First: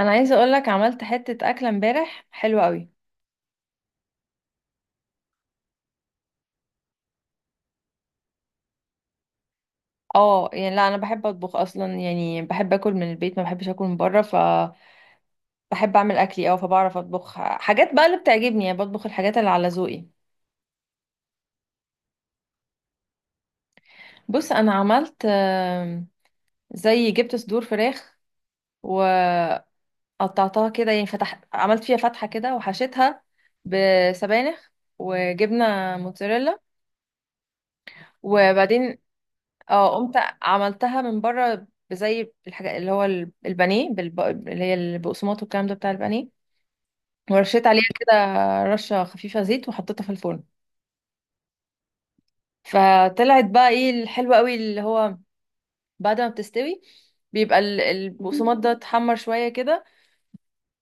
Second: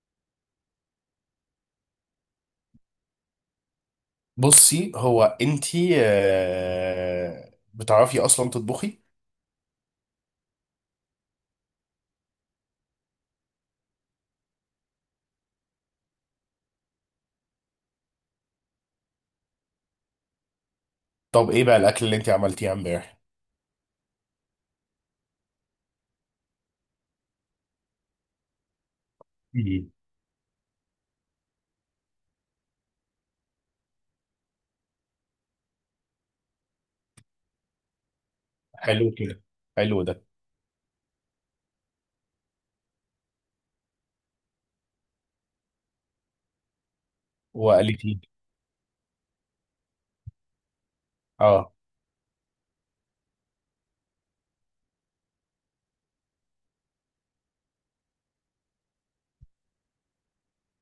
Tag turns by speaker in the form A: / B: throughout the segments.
A: انا عايزه اقول لك، عملت حته اكله امبارح حلوه قوي.
B: بصي هو انتي بتعرفي اصلا تطبخي؟
A: اه، يعني لا، انا بحب اطبخ اصلا، يعني بحب اكل من البيت، ما بحبش اكل من بره، فبحب اعمل اكلي فبعرف اطبخ حاجات بقى اللي بتعجبني، يعني بطبخ الحاجات اللي على ذوقي.
B: طب ايه بقى الاكل اللي انتي عملتيه امبارح؟
A: بص، انا عملت زي جبت صدور فراخ وقطعتها.
B: مم.
A: كده يعني عملت فيها فتحه كده وحشيتها بسبانخ وجبنه موتزاريلا، وبعدين
B: حلو كده.
A: اه
B: حلو
A: قمت
B: ده.
A: عملتها من بره بزي الحاجة اللي هو البانيه اللي هي البقسماط والكلام ده بتاع البانيه، ورشيت عليها كده
B: وقالتي.
A: رشة خفيفة زيت وحطيتها في الفرن.
B: اه،
A: فطلعت بقى ايه الحلوة قوي، اللي هو بعد ما بتستوي بيبقى البقسماط ده اتحمر شوية كده،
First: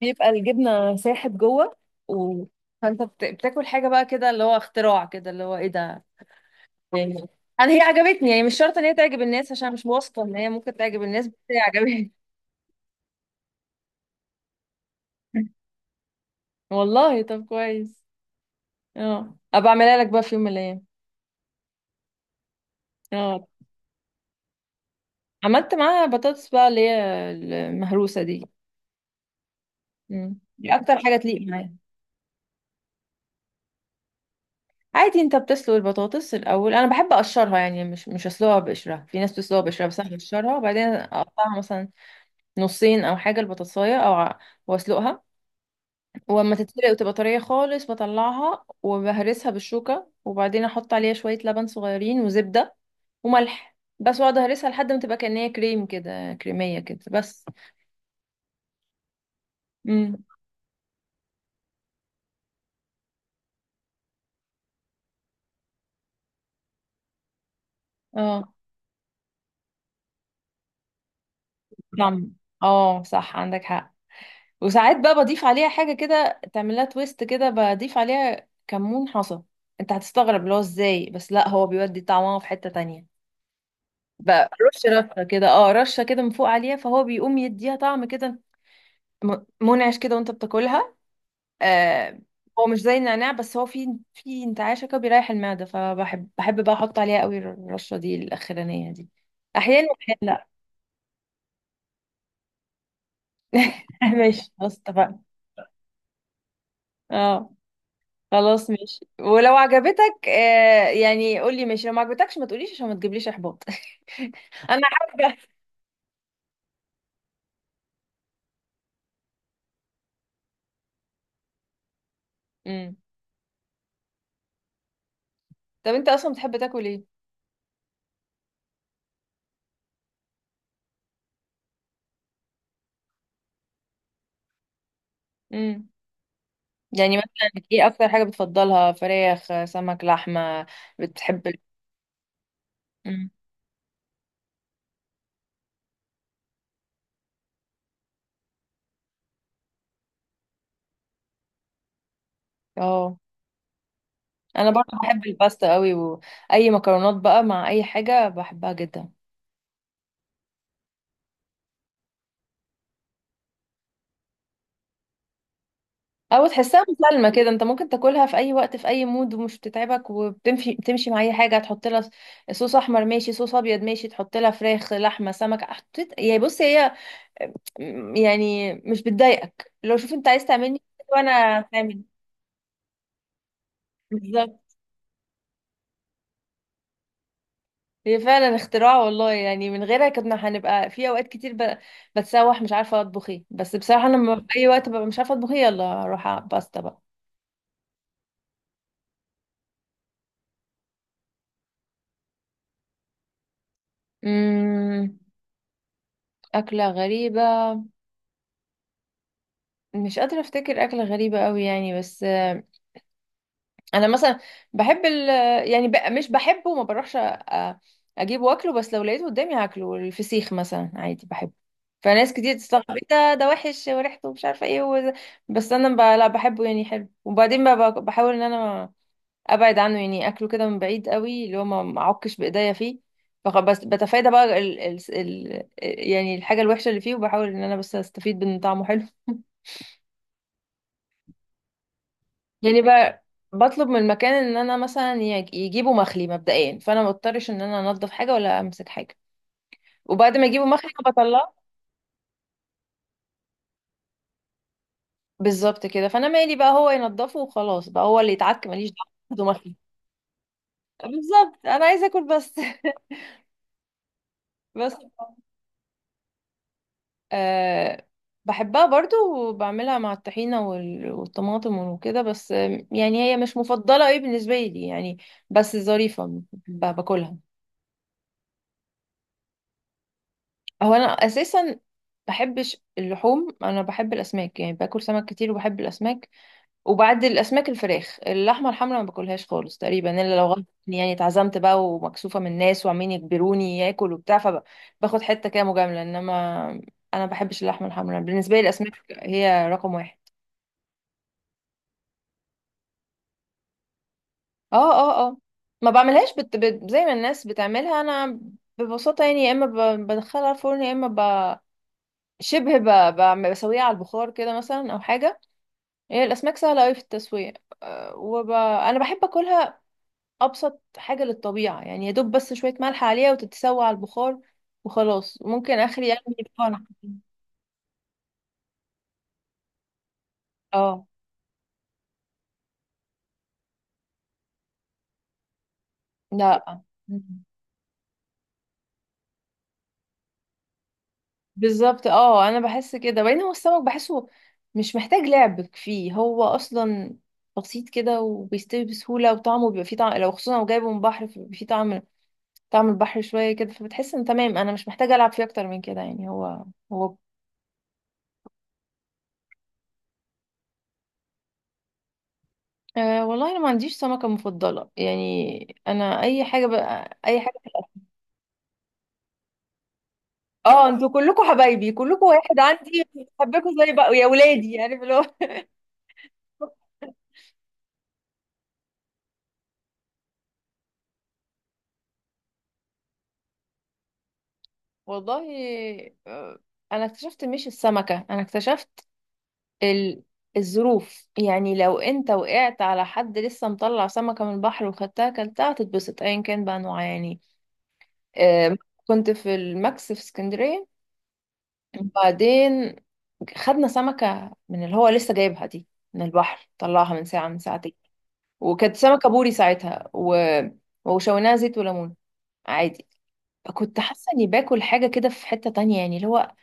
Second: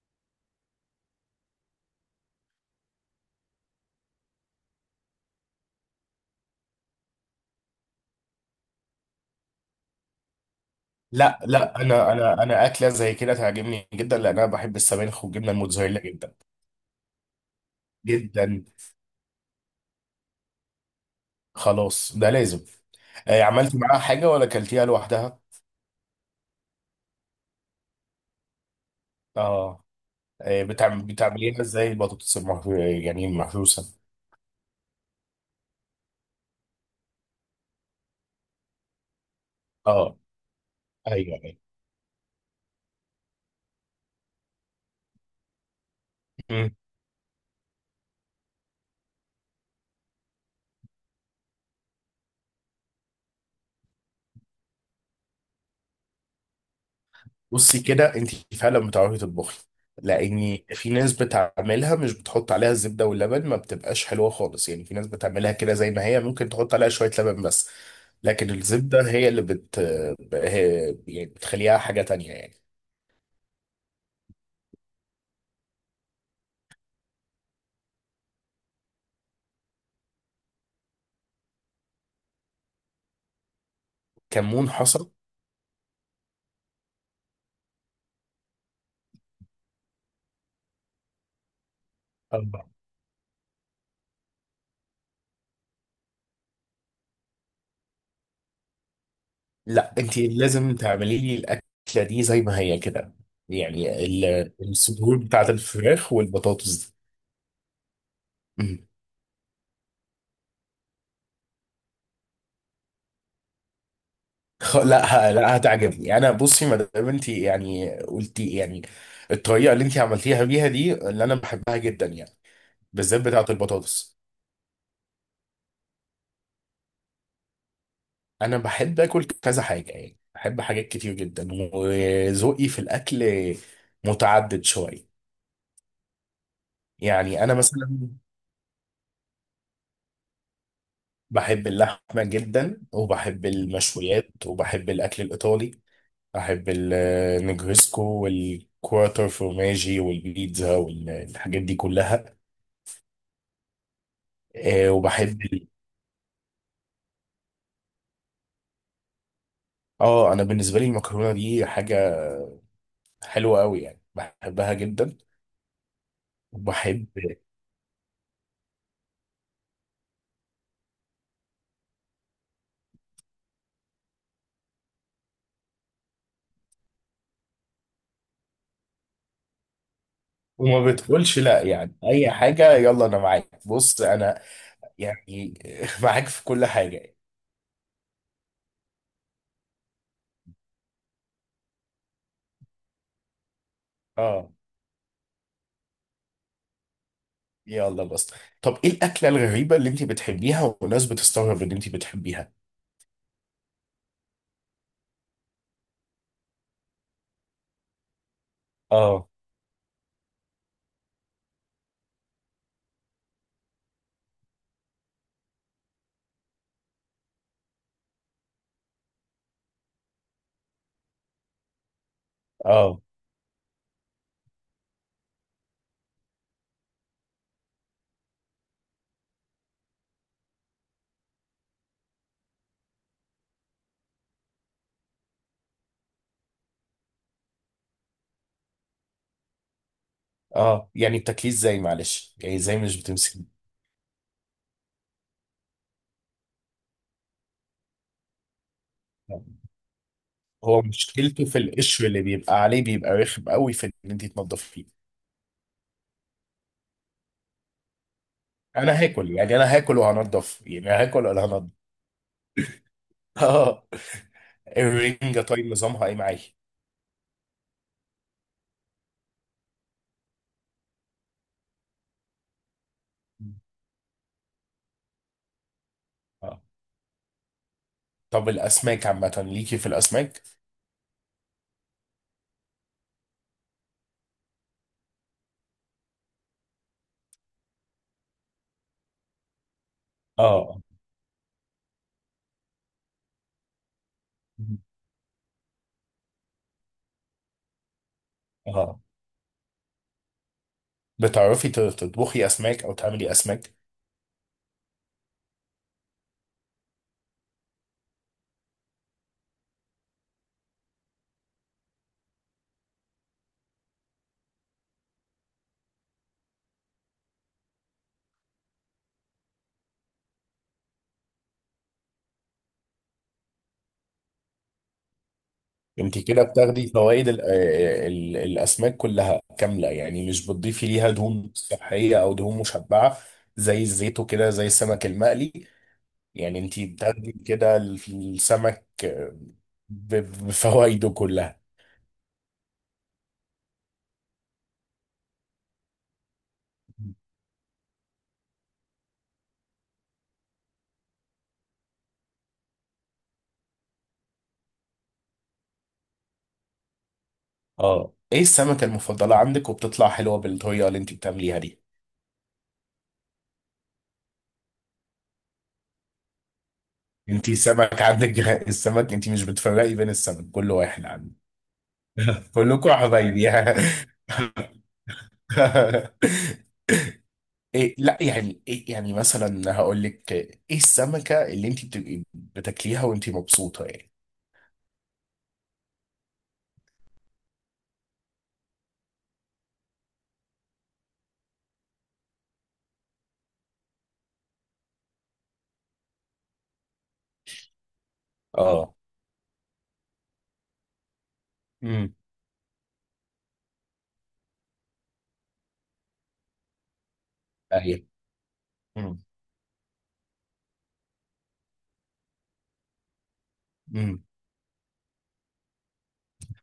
A: بيبقى الجبنة ساحت جوه و... فانت بتاكل حاجة بقى كده اللي هو اختراع كده، اللي هو ايه ده يعني. انا هي عجبتني، يعني مش شرط ان هي تعجب الناس عشان مش واثقة ان هي ممكن تعجب الناس، بس
B: لا
A: هي
B: لا،
A: عجبتني.
B: انا اكله زي كده تعجبني جدا لان انا بحب السبانخ والجبنه الموتزاريلا جدا
A: والله، طب كويس.
B: جدا.
A: اه، ابقى اعملها لك بقى في يوم من الايام.
B: خلاص ده لازم. آه،
A: اه،
B: عملتي معاها حاجه ولا اكلتيها لوحدها؟
A: عملت معاها بطاطس بقى اللي هي المهروسه دي.
B: اه.
A: مم.
B: آه،
A: دي اكتر حاجه تليق
B: بتعمليها
A: معايا.
B: ازاي البطاطس المحروسه؟ يعني المحروسه؟
A: عادي، انت بتسلق البطاطس الاول. انا بحب اقشرها، يعني مش اسلقها بقشرها. في ناس بتسلقها بقشرها، بس انا
B: اه.
A: بقشرها وبعدين
B: ايوه.
A: اقطعها مثلا نصين او حاجه البطاطسايه واسلقها. واما
B: ايوه.
A: تتسلق وتبقى طريه خالص، بطلعها وبهرسها بالشوكه، وبعدين احط عليها شويه لبن صغيرين وزبده وملح بس، واقعد اهرسها لحد ما تبقى كأنها كريم كده، كريميه كده بس.
B: بصي كده انت فعلا بتعرفي تطبخي.
A: امم
B: لاني في ناس بتعملها مش بتحط عليها الزبده واللبن ما بتبقاش حلوه خالص، يعني في ناس بتعملها كده زي ما هي ممكن تحط عليها شويه لبن بس. لكن
A: اه،
B: الزبده هي اللي هي يعني بتخليها حاجه
A: طعم.
B: تانية يعني.
A: اه صح، عندك حق. وساعات بقى بضيف عليها حاجه كده تعمل لها تويست كده، بضيف عليها كمون حصى. انت هتستغرب اللي هو ازاي، بس لا، هو بيودي طعمها في حته تانية بقى.
B: كمون حصل.
A: رشه كده، رشه كده من فوق عليها، فهو بيقوم يديها طعم كده. م- منعش كده وانت بتاكلها. آه. هو
B: أربعة.
A: مش زي النعناع، بس هو في انتعاشة كده بيريح المعدة، فبحب بقى احط عليها قوي الرشة دي الاخرانية دي، احيانا،
B: لا،
A: واحيانا
B: انت
A: لا.
B: لازم تعملي لي الاكله دي زي ما هي كده، يعني
A: ماشي، خلاص
B: الصدور
A: اتفقنا.
B: بتاعت الفراخ والبطاطس
A: اه، خلاص
B: دي.
A: ماشي. ولو عجبتك يعني قولي ماشي، لو ما عجبتكش ما تقوليش عشان ما تجيبليش احباط.
B: خ-
A: انا
B: لا ه-
A: حابة.
B: لا هتعجبني انا. بصي ما دام انت يعني قلتي، يعني الطريقه اللي انت عملتيها بيها دي اللي انا بحبها جدا يعني،
A: امم
B: بالذات بتاعه البطاطس.
A: طب انت اصلا بتحب تاكل ايه؟
B: انا بحب اكل كذا حاجه، يعني بحب حاجات كتير جدا، وذوقي في الاكل متعدد شويه.
A: امم يعني
B: يعني
A: مثلا
B: انا
A: ايه اكتر
B: مثلا
A: حاجة بتفضلها؟ فراخ، سمك، لحمة؟ بتحب ال-
B: بحب اللحمه جدا
A: امم
B: وبحب المشويات وبحب الاكل الايطالي. بحب النجريسكو والكوارتر فورماجي والبيتزا والحاجات دي كلها.
A: اه، انا برضه بحب
B: وبحب.
A: الباستا قوي، واي مكرونات بقى مع اي حاجه بحبها جدا.
B: اه، انا بالنسبه لي المكرونه دي حاجه حلوه قوي يعني بحبها جدا.
A: او تحسها
B: وبحب.
A: مسالمه كده، انت ممكن تاكلها في اي وقت، في اي مود، ومش بتتعبك وبتمشي تمشي مع اي حاجه تحط لها. صوص احمر ماشي، صوص ابيض ماشي، تحط لها فراخ، لحمه، سمك. حطيت يعني، بص هي يعني مش بتضايقك. لو شوف انت عايز تعملني
B: وما بتقولش
A: وانا
B: لا، يعني
A: تعمل،
B: اي حاجه يلا انا معاك. بص انا
A: بالظبط.
B: يعني معاك في كل حاجه يعني،
A: هي فعلا اختراع، والله، يعني من غيرها كنا هنبقى في اوقات كتير بتسوح، مش عارفه اطبخ ايه. بس بصراحه انا لما
B: اه،
A: في اي وقت ببقى مش عارفه اطبخ ايه، يلا اروح على باستا بقى.
B: يلا بس. طب ايه الاكله الغريبه اللي انت بتحبيها والناس بتستغرب ان انت بتحبيها؟
A: امم أكلة غريبة.
B: اه،
A: مش قادرة أفتكر أكلة غريبة أوي يعني، بس أنا مثلا بحب ال يعني مش بحبه وما بروحش أجيب وأكله، بس لو لقيته قدامي هاكله. الفسيخ مثلا عادي بحبه. فناس كتير تستغرب،
B: اه،
A: إيه ده وحش وريحته مش عارفة إيه بس أنا لا، بحبه يعني حلو. وبعدين بحاول إن أنا ابعد عنه، يعني اكله كده من بعيد قوي، اللي هو ما اعكش بايديا فيه. بس بتفادى بقى ال يعني الحاجه الوحشه اللي فيه، وبحاول ان انا بس استفيد من طعمه حلو.
B: اه. يعني بتاكليه ازاي معلش، يعني ازاي
A: يعني
B: مش
A: بقى
B: بتمسكي؟
A: بطلب من المكان ان انا مثلا يجيبوا مخلي مبدئيا، فانا ما اضطرش ان انا انضف حاجه ولا امسك حاجه. وبعد ما يجيبوا
B: هو
A: مخلي انا
B: مشكلته
A: بطلعه.
B: في القشر اللي بيبقى عليه بيبقى رخم قوي في ان انت تنضفيه.
A: بالظبط كده، فانا مالي بقى، هو ينضفه وخلاص، بقى هو اللي يتعك، ماليش
B: انا
A: دعوه،
B: هاكل
A: ياخدوا
B: يعني انا
A: مخلي.
B: هاكل وهنضف، يعني هاكل ولا
A: بالظبط،
B: هنضف؟
A: انا عايزه اكل بس.
B: اه.
A: بس.
B: الرنجة طيب نظامها ايه معايا؟
A: أه، بحبها برضو. وبعملها مع الطحينة والطماطم وكده، بس يعني هي مش مفضلة ايه بالنسبة لي يعني. بس ظريفة،
B: اه.
A: باكلها.
B: طب الاسماك عامة ليكي في الاسماك؟
A: هو انا اساسا بحبش اللحوم، انا بحب الاسماك، يعني باكل سمك كتير وبحب الاسماك. وبعد الاسماك الفراخ، اللحمة الحمراء ما باكلهاش خالص تقريبا الا لو غصب
B: اه،
A: عني، يعني اتعزمت بقى ومكسوفة من الناس وعمالين يجبروني اكل وبتاع فباخد حتة كده مجاملة، انما انا ما بحبش اللحمة الحمراء. بالنسبة لي الاسماك
B: اه،
A: هي رقم واحد.
B: بتعرفي تطبخي اسماك او تعملي اسماك؟
A: اه، اه، اه، ما بعملهاش زي ما الناس بتعملها. انا ببساطة يعني يا اما بدخلها الفرن، يا اما ب... شبه ب... ب... بسويها على البخار كده مثلا، او حاجة. هي الاسماك سهلة اوي في التسوية. أه، انا بحب اكلها ابسط حاجة للطبيعة، يعني يا دوب بس شوية ملح عليها وتتسوى على البخار وخلاص، ممكن اخري
B: انت
A: يعني
B: كده
A: بقى.
B: بتاخدي فوائد الاسماك كلها كاملة، يعني مش بتضيفي
A: اه،
B: ليها دهون صحية او دهون مشبعة زي الزيت وكده زي السمك المقلي. يعني
A: لا،
B: انت بتاخدي كده السمك ب- بفوائده كلها.
A: بالظبط، اه، انا بحس كده. وبعدين هو السمك بحسه مش محتاج لعب فيه، هو اصلا بسيط كده وبيستوي بسهوله، وطعمه بيبقى فيه طعم، لو خصوصا لو جايبه من بحر فبيبقى فيه طعم. طعم البحر شويه كده، فبتحس ان تمام انا مش محتاجه العب فيه اكتر من كده يعني هو.
B: اه، ايه السمكة المفضلة عندك وبتطلع حلوة بالطريقة اللي انت بتعمليها دي؟
A: أه والله، انا ما عنديش سمكه مفضله، يعني انا اي حاجه بقى، اي
B: انت
A: حاجه.
B: سمك عندك السمك، انت مش بتفرقي بين السمك، كله
A: اه،
B: واحد
A: انتوا
B: عندك؟
A: كلكم حبايبي، كلكم واحد
B: كلكم
A: عندي،
B: حبايبي
A: بحبكم زي بقى يا ولادي، عارف اللي هو.
B: إيه، لا يعني إيه، يعني مثلا هقول لك ايه السمكة اللي انت بتبقي بتاكليها وانت مبسوطة يعني؟
A: والله، آه، انا اكتشفت، مش السمكه، انا اكتشفت ال... الظروف. يعني لو انت وقعت على حد لسه مطلع سمكة من البحر وخدتها كلتها، هتتبسط ايا كان بقى نوعها يعني. آه،
B: اه.
A: كنت في الماكس في اسكندرية.
B: امم.
A: وبعدين خدنا سمكة من اللي هو لسه جايبها دي من البحر، طلعها من ساعة من ساعتين،
B: ايوه.
A: وكانت
B: امم.
A: سمكة بوري ساعتها وشويناها زيت وليمون عادي. كنت
B: امم.
A: حاسة اني باكل حاجة كده في حتة تانية يعني، اللي هو،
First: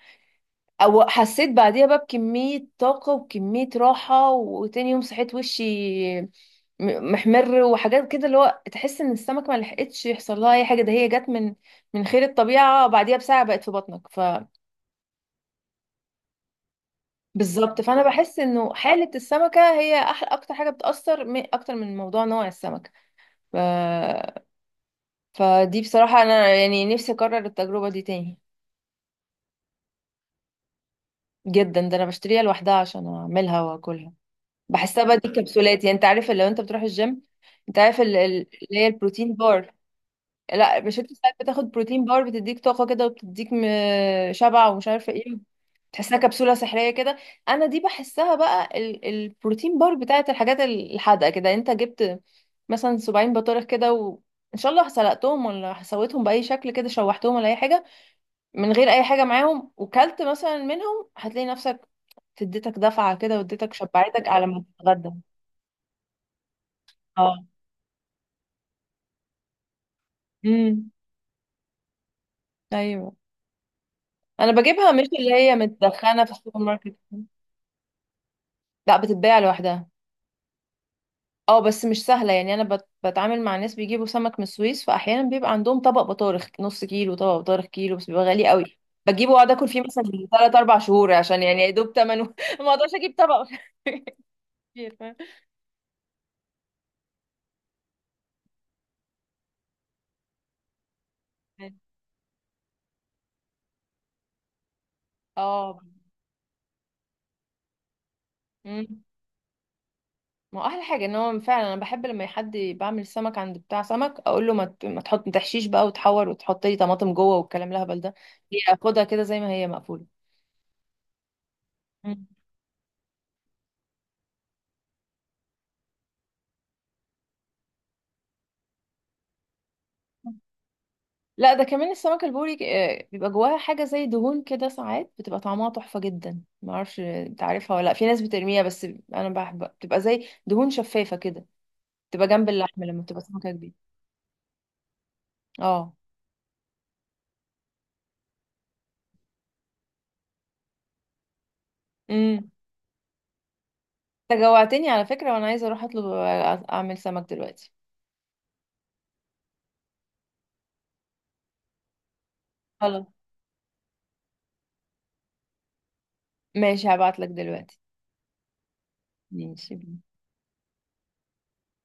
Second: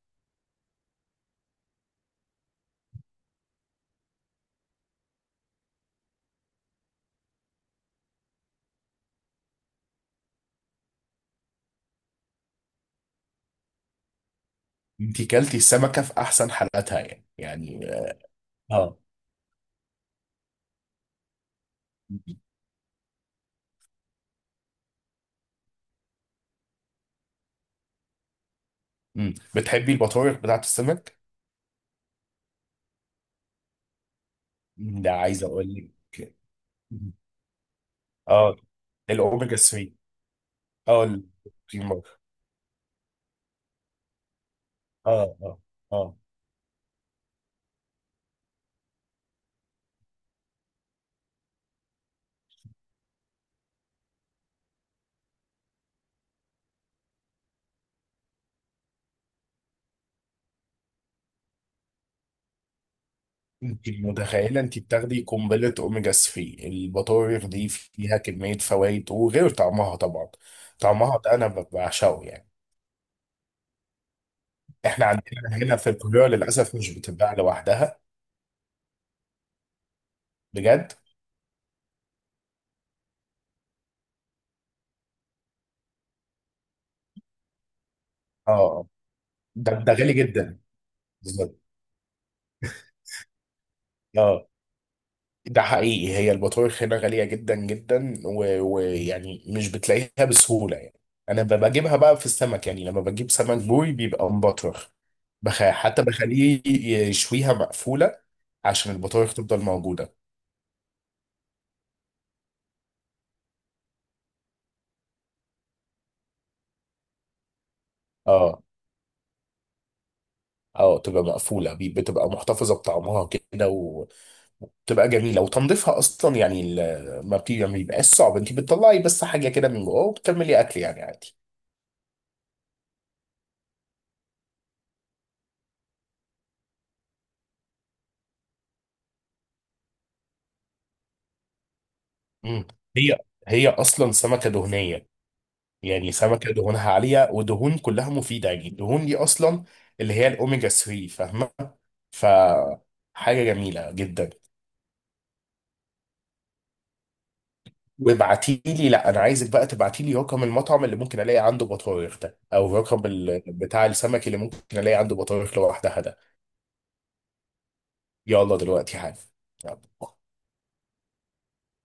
A: او حسيت بعديها بقى بكمية طاقة وكمية راحة. وتاني يوم صحيت وشي م- محمر وحاجات كده، اللي هو تحس ان السمك ما لحقتش يحصل لها اي حاجة، ده هي جت من خير الطبيعة، بعديها بساعة بقت في بطنك.
B: انت كلتي السمكة في احسن حالاتها يعني؟
A: بالظبط. فانا بحس انه
B: اه.
A: حالة السمكة هي احلى، اكتر حاجة بتأثر، اكتر من موضوع نوع السمكة. ف... فدي بصراحة انا يعني نفسي اكرر التجربة دي تاني.
B: امم. بتحبي البطاريق بتاعت السمك؟
A: جدا، ده انا بشتريها لوحدها عشان اعملها واكلها. بحسها
B: ده
A: بقى دي
B: عايز اقول
A: كبسولات، يعني انت عارف
B: لك.
A: لو انت بتروح الجيم، انت عارف
B: اه،
A: اللي هي البروتين
B: الاوميجا
A: بار.
B: 3.
A: لا، مش
B: اه،
A: انت ساعات بتاخد
B: البروتين
A: بروتين
B: بار.
A: بار بتديك طاقة كده، وبتديك شبع ومش عارفة
B: اه،
A: ايه،
B: اه، اه.
A: تحسها كبسولة سحرية كده؟ انا دي بحسها بقى البروتين بار بتاعت الحاجات الحادقة كده. يعني انت جبت مثلا 70 بطارخ كده، وان شاء الله سلقتهم ولا سويتهم بأي شكل كده، شوحتهم ولا اي حاجة، من غير اي حاجة معاهم، وكلت مثلا منهم، هتلاقي نفسك اديتك دفعة كده، واديتك
B: انت
A: شبعتك على
B: متخيله
A: ما
B: انت
A: تتغدى.
B: بتاخدي قنبله اوميجا 3؟ البطاريق
A: اه،
B: دي فيها كميه فوائد وغير طعمها طبعا.
A: امم،
B: طعمها ده انا بعشقه يعني.
A: ايوه. انا بجيبها مش
B: احنا
A: اللي
B: عندنا
A: هي
B: هنا في
A: متدخنه
B: القاهره
A: في السوبر
B: للاسف مش
A: ماركت.
B: بتتباع لوحدها.
A: لا، بتتباع لوحدها.
B: بجد.
A: اه، بس مش سهله، يعني انا بتعامل مع ناس بيجيبوا سمك من السويس. فاحيانا بيبقى عندهم طبق بطارخ نص كيلو، طبق بطارخ كيلو، بس بيبقى غالي
B: اه،
A: قوي.
B: آه.
A: بجيبه واقعد اكل
B: ده
A: فيه
B: ده
A: مثلا
B: غالي
A: ثلاث
B: جدا.
A: اربع شهور عشان يعني
B: بالظبط.
A: يا دوب ثمنه. ما اقدرش اجيب طبق
B: اه،
A: كتير، فاهم؟
B: ده حقيقي، هي البطارخ هنا غالية جدا جدا، ويعني مش بتلاقيها بسهولة يعني. أنا بجيبها بقى في السمك، يعني لما بجيب سمك بوري بيبقى مبطرخ.
A: اه.
B: حتى بخليه يشويها مقفولة عشان
A: مم.
B: البطارخ تفضل موجودة.
A: ما هو احلى حاجه ان هو فعلا، انا بحب لما حد بعمل سمك عند بتاع سمك، اقول له ما ت- ما تحط ما تحشيش بقى وتحور وتحط لي طماطم جوه والكلام الهبل ده.
B: اه،
A: هي خدها كده زي ما هي مقفوله.
B: اه، تبقى مقفولة،
A: مم.
B: بتبقى محتفظة بطعمها كده وتبقى جميلة. وتنظيفها أصلا، يعني ما بيبقاش صعب. أنت بتطلعي بس حاجة كده من جوه وبتكملي أكل يعني عادي.
A: لا، ده كمان السمك البوري بيبقى جواها حاجه زي دهون كده، ساعات بتبقى طعمها تحفه جدا، ما اعرفش انت عارفها ولا لا. في ناس بترميها بس انا بحب، بتبقى زي دهون شفافه كده، بتبقى جنب
B: مم.
A: اللحمه لما
B: هي
A: بتبقى سمكه
B: هي
A: كبيره.
B: أصلا سمكة دهنية.
A: اه،
B: يعني سمكة دهونها عالية ودهون كلها مفيدة، يعني الدهون دي أصلا اللي هي الأوميجا 3، فاهمة؟ ف
A: امم.
B: حاجة جميلة جدا.
A: انت جوعتني على فكره، وانا عايزه اروح اطلب، اعمل سمك دلوقتي.
B: وابعتي لي. لا، أنا عايزك بقى تبعتي لي رقم المطعم اللي ممكن ألاقي عنده بطارخ ده، أو رقم
A: خلاص،
B: بتاع السمك اللي ممكن ألاقي عنده بطارخ لوحدها ده.
A: ماشي، هبعت لك دلوقتي.
B: يلا دلوقتي حالا.
A: ماشي.
B: يلا.